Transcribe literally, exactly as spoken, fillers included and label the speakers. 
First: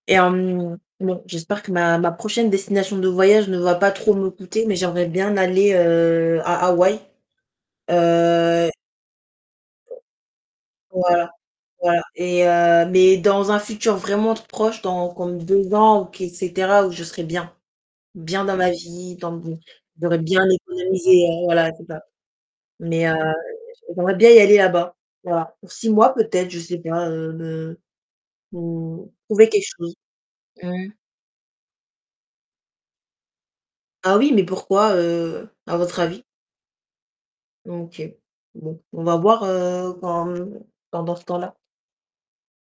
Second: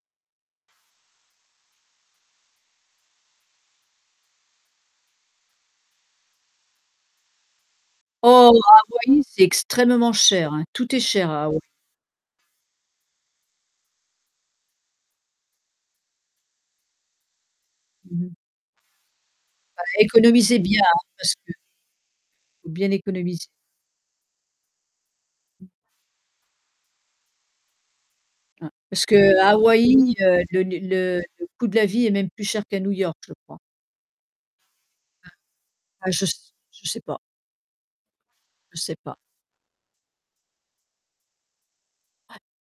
Speaker 1: Et, hem, non, j'espère que ma ma prochaine destination de voyage ne va pas trop me coûter, mais j'aimerais bien aller, heu, à Hawaï.
Speaker 2: Oh
Speaker 1: Heu
Speaker 2: Hawaï, c'est extrêmement cher, hein, tout est
Speaker 1: Voilà.
Speaker 2: cher à Hawaï.
Speaker 1: Voilà. Et, heu, mais dans un futur vraiment proche dans comme deux ans, ou qu'est cetera, où je serai bien.
Speaker 2: Mmh mh.
Speaker 1: Bien dans ma vie, dans mon
Speaker 2: Bah
Speaker 1: j'aurais bien
Speaker 2: économisez bien
Speaker 1: économisé,
Speaker 2: parce
Speaker 1: heu,
Speaker 2: que,
Speaker 1: voilà, c'est ça.
Speaker 2: faut bien
Speaker 1: Mais, heu,
Speaker 2: économiser.
Speaker 1: j'aimerais bien y aller là-bas, voilà.
Speaker 2: [unintelligible]
Speaker 1: Pour six mois peut-être, je sais pas, heu, me
Speaker 2: Hein, parce
Speaker 1: mmh. Trouver
Speaker 2: qu'à
Speaker 1: quelque chose.
Speaker 2: Hawaï, le le
Speaker 1: Mmh.
Speaker 2: le le coût de la vie est même plus cher qu'à New York je crois.
Speaker 1: Ah oui, mais pourquoi,
Speaker 2: Hein.
Speaker 1: heu, à votre
Speaker 2: Ah
Speaker 1: avis?
Speaker 2: je s je sais pas.
Speaker 1: OK.
Speaker 2: Je
Speaker 1: Bon,
Speaker 2: sais
Speaker 1: on va
Speaker 2: pas.
Speaker 1: voir, heu, quand hem, pendant ce temps-là.
Speaker 2: Ouais.